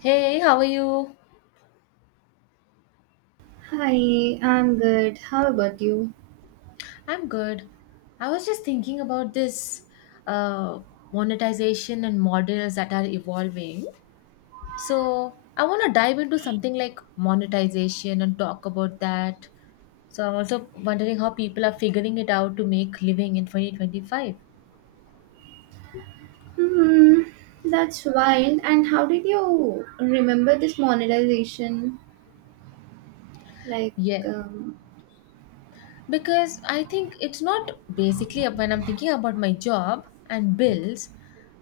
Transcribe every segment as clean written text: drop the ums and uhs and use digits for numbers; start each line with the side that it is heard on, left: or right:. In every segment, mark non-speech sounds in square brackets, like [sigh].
left: Hey, how are you?
right: Hi, I'm good. How about you?
left: I'm good. I was just thinking about this uh, monetization and models that are evolving. So, I want to dive into something like monetization and talk about that. So, I'm also wondering how people are figuring it out to make living in 2025.
right: Hmm, that's wild. And how did you remember this monetization? Like,
left: Yeah.
right: um,
left: Because I think it's not basically when I'm thinking about my job and bills,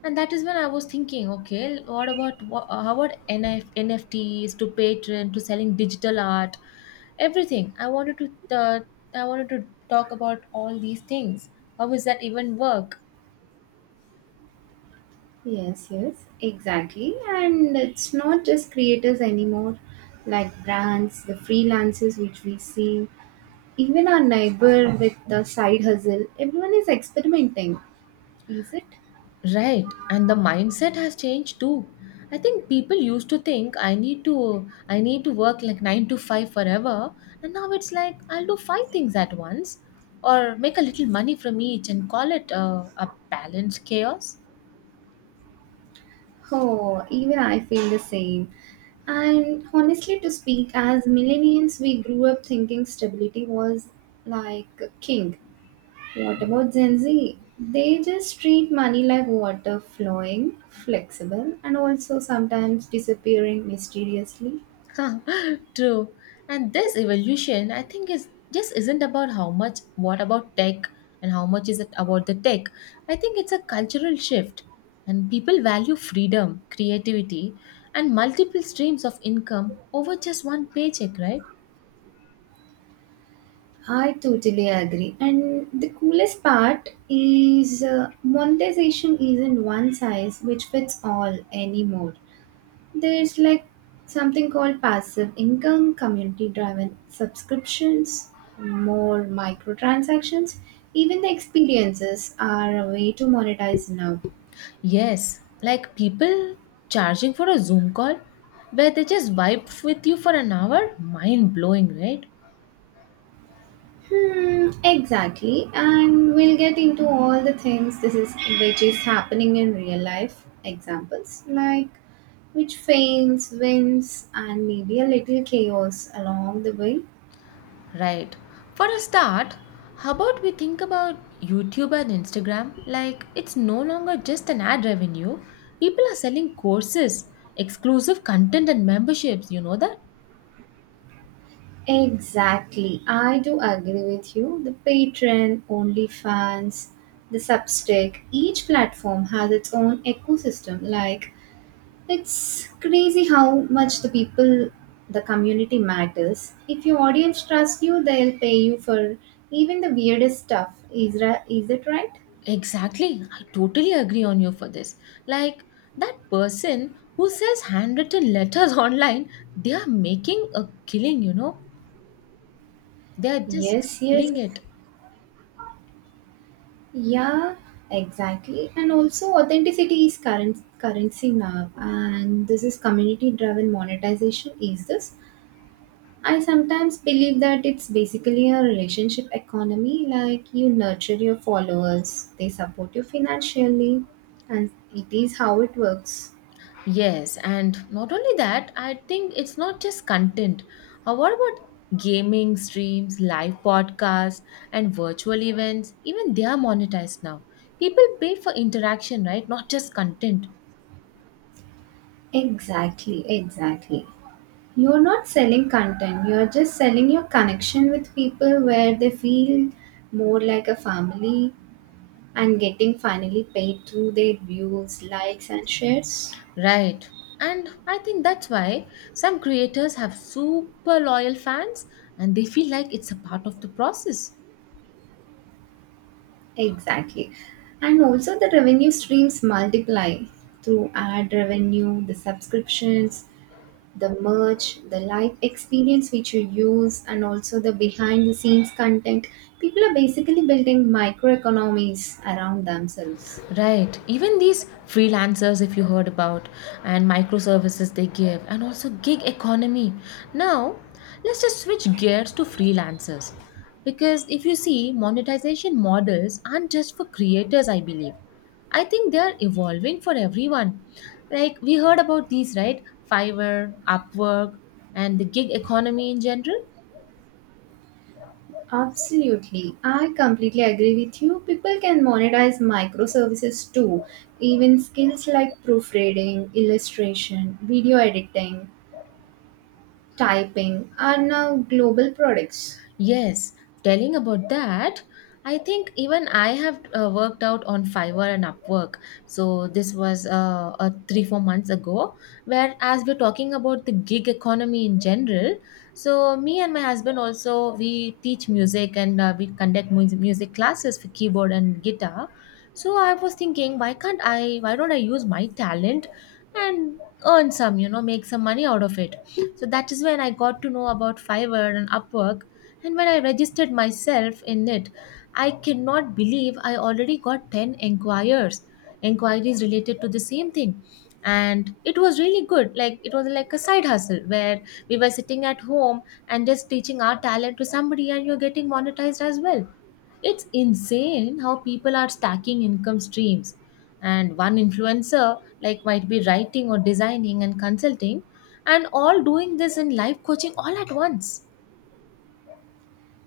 left: and that is when I was thinking, okay, what about how about NFTs to Patreon to selling digital art, everything. I wanted to talk about all these things. How is that even work?
right: yes, yes, exactly. And it's not just creators anymore, like brands, the freelancers which we see, even our neighbor with the side hustle. Everyone is experimenting, is it?
left: Right, and the mindset has changed too. I think people used to think I need to work like 9 to 5 forever, and now it's like I'll do five things at once or make a little money from each and call it a balanced chaos.
right: Oh, even I feel the same. And honestly, to speak, as millennials, we grew up thinking stability was like king. What about Gen Z? They just treat money like water flowing, flexible, and also sometimes disappearing mysteriously.
left: [laughs] True. And this evolution, I think, is just isn't about how much, what about tech, and how much is it about the tech. I think it's a cultural shift, and people value freedom, creativity, and multiple streams of income over just one paycheck, right?
right: I totally agree. And the coolest part is monetization isn't one size which fits all anymore. There's like something called passive income, community driven subscriptions, more microtransactions. Even the experiences are a way to monetize now.
left: Yes, like people charging for a Zoom call where they just vibe with you for an hour, mind blowing, right?
right: Hmm, exactly. And we'll get into all the things this is which is happening in real life examples like which fails, wins, and maybe a little chaos along the way.
left: Right. For a start, how about we think about YouTube and Instagram? Like, it's no longer just an ad revenue. People are selling courses, exclusive content, and memberships. You know that?
right: Exactly. I do agree with you. The Patreon, OnlyFans, the Substack, each platform has its own ecosystem. Like, it's crazy how much the people, the community matters. If your audience trusts you, they'll pay you for even the weirdest stuff. Is it right?
left: Exactly. I totally agree on you for this. Like, that person who sells handwritten letters [laughs] online, they are making a killing, you know? They are just
right: Yes, yes.
left: killing it.
right: Yeah, exactly. And also authenticity is current currency now, and this is community driven monetization. Is this? I sometimes believe that it's basically a relationship economy, like you nurture your followers, they support you financially, and it is how it works.
left: Yes, and not only that, I think it's not just content. What about gaming streams, live podcasts, and virtual events? Even they are monetized now. People pay for interaction, right? Not just content.
right: Exactly, exactly. You're not selling content, you're just selling your connection with people where they feel more like a family and getting finally paid through their views, likes, and shares.
left: Right. And I think that's why some creators have super loyal fans and they feel like it's a part of the process.
right: Exactly. And also the revenue streams multiply through ad revenue, the subscriptions, the merch, the live experience which you use, and also the behind the scenes content. People are basically building microeconomies around themselves.
left: Right. Even these freelancers, if you heard about, and microservices they give, and also gig economy. Now, let's just switch gears to freelancers. Because if you see, monetization models aren't just for creators, I believe. I think they are evolving for everyone. Like we heard about these, right? Fiverr, Upwork, and the gig economy in general.
right: Absolutely. I completely agree with you. People can monetize microservices too. Even skills like proofreading, illustration, video editing, typing are now global products.
left: Yes, telling about that, I think even I have worked out on Fiverr and Upwork. So this was 3 4 months ago. Where as we're talking about the gig economy in general, so me and my husband also we teach music and we conduct music classes for keyboard and guitar. So I was thinking, why can't I? Why don't I use my talent and earn some, you know, make some money out of it? So that is when I got to know about Fiverr and Upwork and when I registered myself in it, I cannot believe I already got 10 inquires, inquiries related to the same thing. And it was really good. Like it was like a side hustle where we were sitting at home and just teaching our talent to somebody and you're getting monetized as well. It's insane how people are stacking income streams. And one influencer like might be writing or designing and consulting and all doing this in life coaching all at once.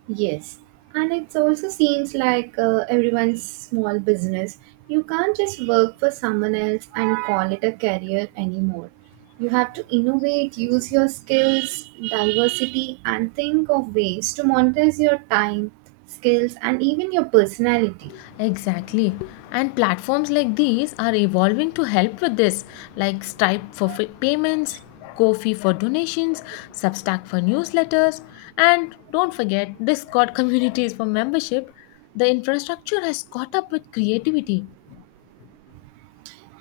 right: Yes, and it also seems like everyone's small business. You can't just work for someone else and call it a career anymore. You have to innovate, use your skills, diversity, and think of ways to monetize your time, skills, and even your personality.
left: Exactly. And platforms like these are evolving to help with this, like Stripe for payments, Ko-fi for donations, Substack for newsletters, and don't forget Discord [laughs] communities for membership. The infrastructure has caught up with creativity.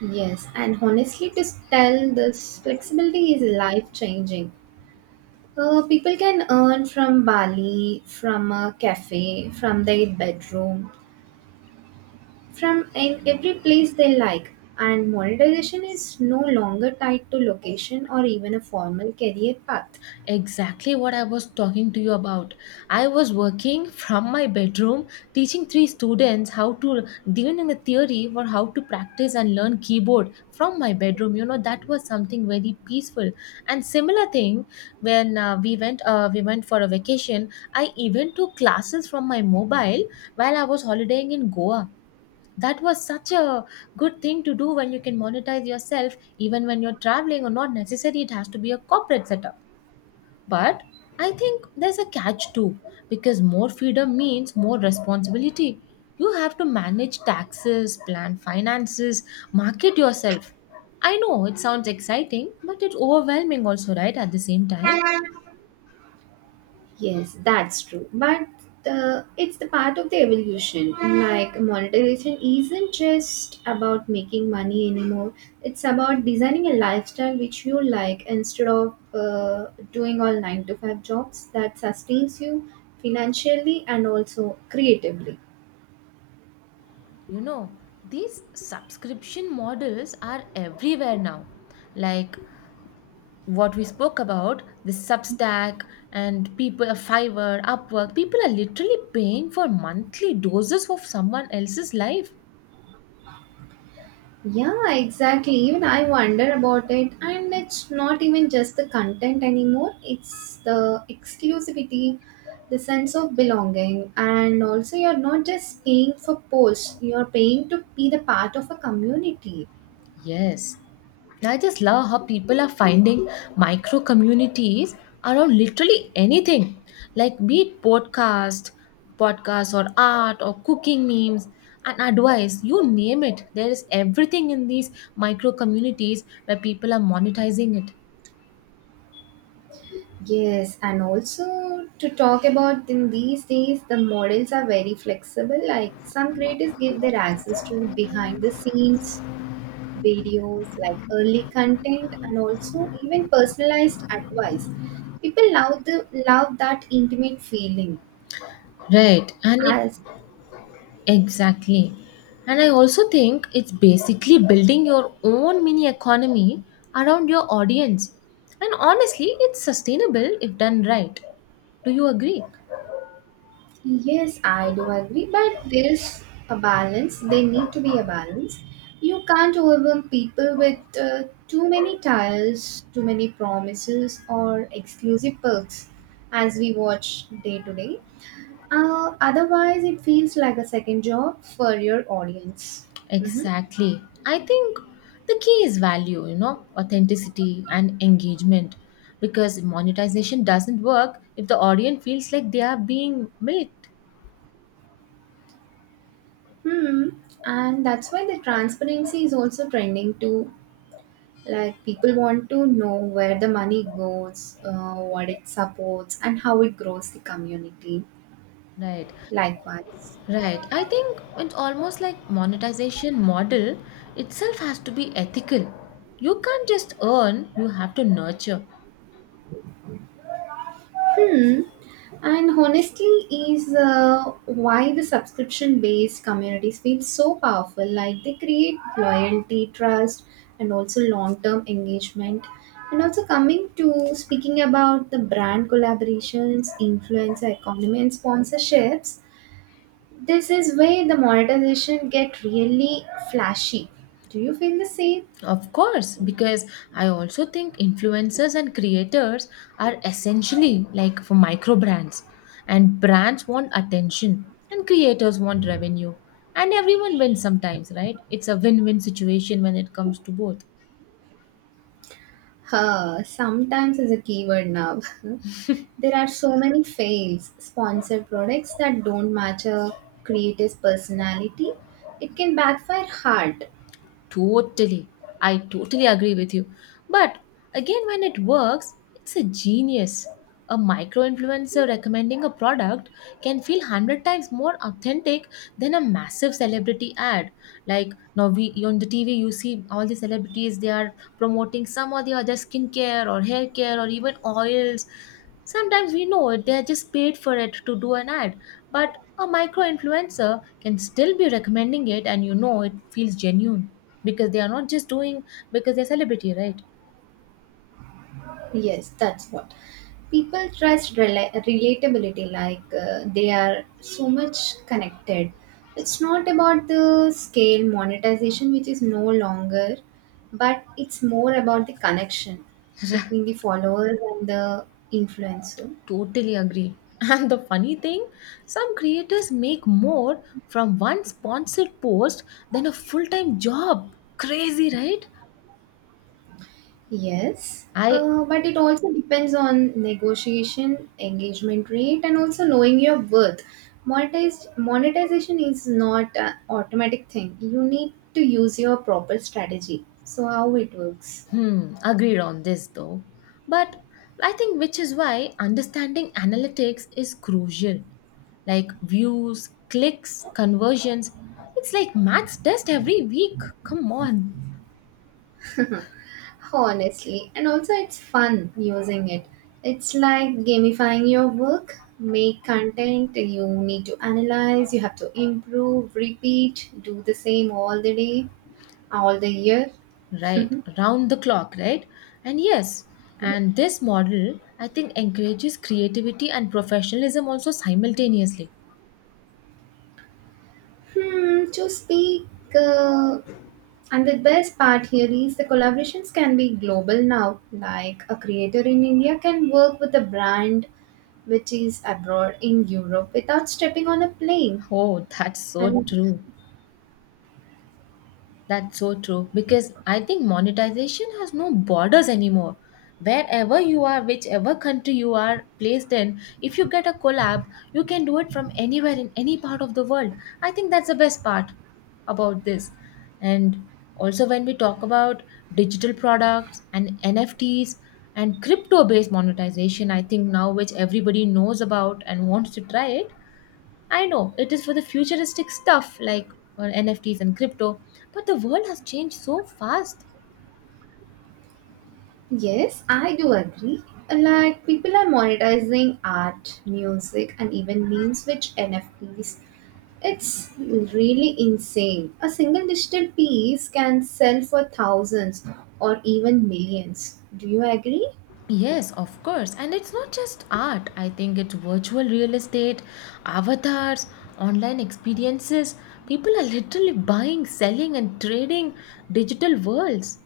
right: Yes, and honestly, to tell, this flexibility is life changing. People can earn from Bali, from a cafe, from their bedroom, from in every place they like, and monetization is no longer tied to location or even a formal career path.
left: Exactly what I was talking to you about. I was working from my bedroom teaching three students how to given in the theory for how to practice and learn keyboard from my bedroom. You know that was something very peaceful. And similar thing when we went for a vacation, I even took classes from my mobile while I was holidaying in Goa. That was such a good thing to do when you can monetize yourself even when you're traveling or not necessary it has to be a corporate setup. But I think there's a catch too, because more freedom means more responsibility. You have to manage taxes, plan finances, market yourself. I know it sounds exciting, but it's overwhelming also, right? At the same time,
right: Yes, that's true, but it's the part of the evolution. Like monetization isn't just about making money anymore, it's about designing a lifestyle which you like instead of doing all 9 to 5 jobs that sustains you financially and also creatively.
left: you know, these subscription models are everywhere now. Like what we spoke about, the Substack and people, Fiverr, Upwork, people are literally paying for monthly doses of someone else's life.
right: Yeah, exactly. Even I wonder about it, and it's not even just the content anymore, it's the exclusivity, the sense of belonging, and also you're not just paying for posts, you're paying to be the part of a community.
left: Yes. I just love how people are finding micro communities around literally anything, like be it podcasts or art or cooking memes and advice, you name it. There is everything in these micro communities where people are monetizing it.
right: Yes, and also to talk about, in these days, the models are very flexible. Like some creators give their access to the behind the scenes videos like early content and also even personalized advice. People love the love that intimate feeling.
left: Right. And it
right: As,
left: Exactly. And I also think it's basically building your own mini economy around your audience. And honestly, it's sustainable if done right. Do you agree?
right: yes, I do agree, but there is a balance. There need to be a balance. You can't overwhelm people with too many tiles, too many promises or exclusive perks, as we watch day to day. Otherwise it feels like a second job for your audience. Mm-hmm.
left: Exactly. I think the key is value, you know, authenticity and engagement. Because monetization doesn't work if the audience feels like they are being milked.
right: Hmm. And that's why the transparency is also trending too. Like people want to know where the money goes, what it supports, and how it grows the community.
left: Right.
right: Likewise.
left: Right. I think it's almost like monetization model itself has to be ethical. You can't just earn, you have to nurture.
right: Hmm. And honestly, is why the subscription based communities feel so powerful. Like they create loyalty, trust, and also long term engagement. And also, coming to speaking about the brand collaborations, influencer economy, and sponsorships, this is where the monetization get really flashy. Do you feel the same?
left: Of course, because I also think influencers and creators are essentially like for micro brands and brands want attention and creators want revenue and everyone wins sometimes, right? It's a win-win situation when it comes to both.
right: Huh, sometimes is a keyword now. [laughs] There are so many fails, sponsored products that don't match a creator's personality. It can backfire hard.
left: Totally. I totally agree with you. But again, when it works, it's a genius. A micro influencer recommending a product can feel 100 times more authentic than a massive celebrity ad. Like now, we on the TV, you see all the celebrities, they are promoting some or the other skincare or hair care or even oils. Sometimes we know it; they are just paid for it to do an ad, but a micro influencer can still be recommending it and you know it feels genuine because they are not just doing because they're celebrity, right?
right: Yes, that's what. People trust relatability, like they are so much connected. It's not about the scale monetization, which is no longer, but it's more about the connection between the followers and the influencer.
left: [laughs] Totally agree. And the funny thing, some creators make more from one sponsored post than a full time job. Crazy, right?
right: Yes,
left: I
right: but it also depends on negotiation, engagement rate, and also knowing your worth. Monetization is not an automatic thing. You need to use your proper strategy. So how it works,
left: Hmm, agreed on this though. But I think which is why understanding analytics is crucial. Like views, clicks, conversions. It's like maths test every week. Come on.
right: [laughs] honestly, and also it's fun using it. It's like gamifying your work. Make content. You need to analyze. You have to improve, repeat, do the same all the day, all the year.
left: Right, round the clock, right? And yes, and this model I think encourages creativity and professionalism also simultaneously.
right: Hmm, to speak, uh, and the best part here is the collaborations can be global now. Like a creator in India can work with a brand which is abroad in Europe without stepping on a plane.
left: Oh, [laughs] that's so
right: And
left: true. That's so true because I think monetization has no borders anymore. Wherever you are, whichever country you are placed in, if you get a collab, you can do it from anywhere in any part of the world. I think that's the best part about this. And also, when we talk about digital products and NFTs and crypto based monetization, I think now which everybody knows about and wants to try it, I know it is for the futuristic stuff like NFTs and crypto, but the world has changed so fast.
right: Yes, I do agree. Like people are monetizing art, music, and even memes with NFTs. It's really insane. A single digital piece can sell for thousands or even millions. Do you agree?
left: Yes, of course. And it's not just art. I think it's virtual real estate, avatars, online experiences. People are literally buying, selling, and trading digital worlds.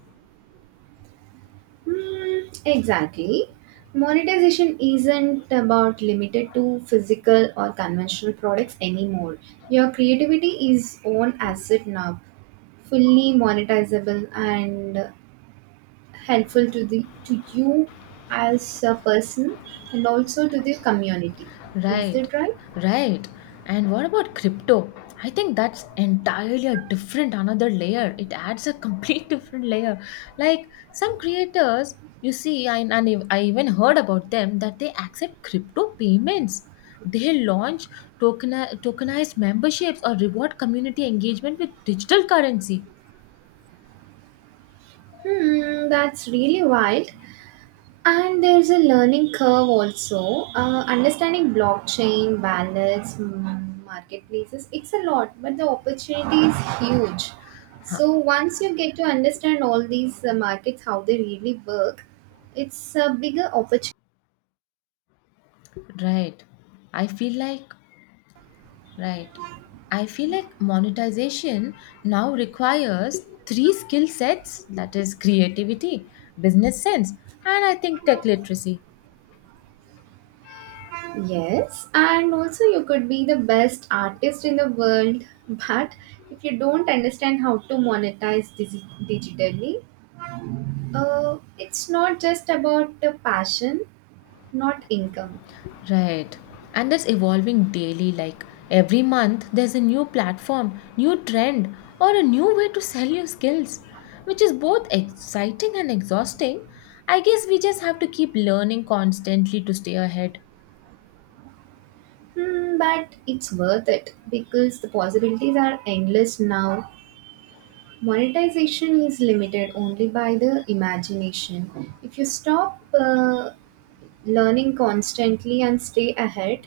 right: Hmm, exactly. Monetization isn't about limited to physical or conventional products anymore. Your creativity is own asset now, fully monetizable and helpful to you as a person and also to the community. Is
left: Right,
right: that right?
left: right. And what about crypto? I think that's entirely a different another layer. It adds a complete [laughs] different layer. Like some creators, you see, I, and I even heard about them that they accept crypto payments. They launch token, tokenized memberships or reward community engagement with digital currency.
right: Hmm, that's really wild. And there's a learning curve also, understanding blockchain balance, marketplaces. It's a lot, but the opportunity is huge,
left: Huh,
right: so once you get to understand all these markets, how they really work, it's a bigger opportunity.
left: right. I feel like Right. I feel like monetization now requires three skill sets that is, creativity, business sense, and I think tech literacy.
right: Yes, and also you could be the best artist in the world, but if you don't understand how to monetize digitally, it's not just about the passion, not income.
left: Right. And that's evolving daily. Like every month, there's a new platform, new trend, or a new way to sell your skills, which is both exciting and exhausting. I guess we just have to keep learning constantly to stay ahead.
right: Hmm, but it's worth it because the possibilities are endless now. Monetization is limited only by the imagination. If you stop learning constantly and stay ahead,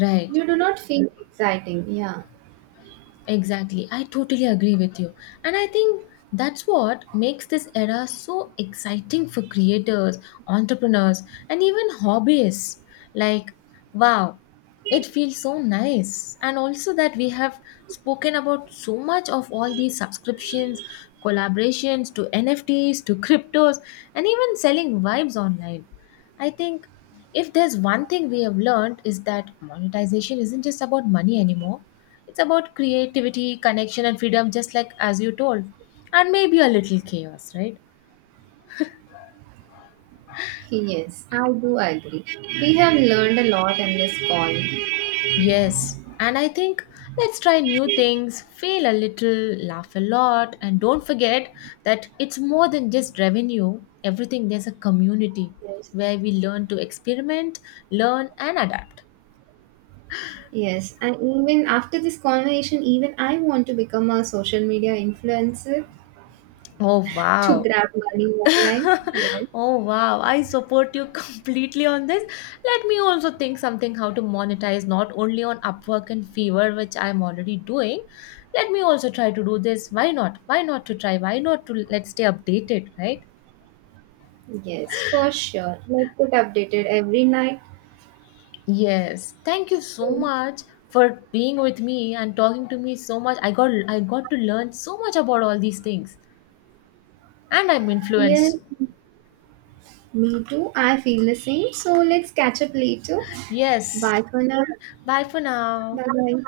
left: Right.
right: you do not feel exciting. Yeah.
left: Exactly. I totally agree with you. And I think that's what makes this era so exciting for creators, entrepreneurs, and even hobbyists. Like, wow, it feels so nice. And also that we have spoken about so much of all these subscriptions, collaborations to NFTs, to cryptos, and even selling vibes online. I think if there's one thing we have learned is that monetization isn't just about money anymore. It's about creativity, connection, and freedom, just like as you told, and maybe a little chaos, right?
right: Yes, I do agree. We have learned a lot in this call.
left: Yes. And I think let's try new things, fail a little, laugh a lot, and don't forget that it's more than just revenue. Everything, there's a community
right: Yes.
left: where we learn to experiment, learn, and adapt.
right: Yes, and even after this conversation, even I want to become a social media influencer
left: Oh,
right: to
left: wow.
right: grab money
left: [laughs]
right: online. Yes,
left: Oh wow, I support you [laughs] completely on this. Let me also think something how to monetize not only on Upwork and Fiverr, which I'm already doing. Let me also try to do this. Why not? Why not to try? Why not to let's stay updated, right?
right: yes, for sure. Let's get updated every night.
left: Yes. Thank you so
right: So,
left: much for being with me and talking to me so much. I got to learn so much about all these things and I'm
right: yes,
left: influenced.
right: me too. I feel the same. So let's catch up later.
left: Yes.
right: Bye for now.
left: Bye for now.
right: Bye bye.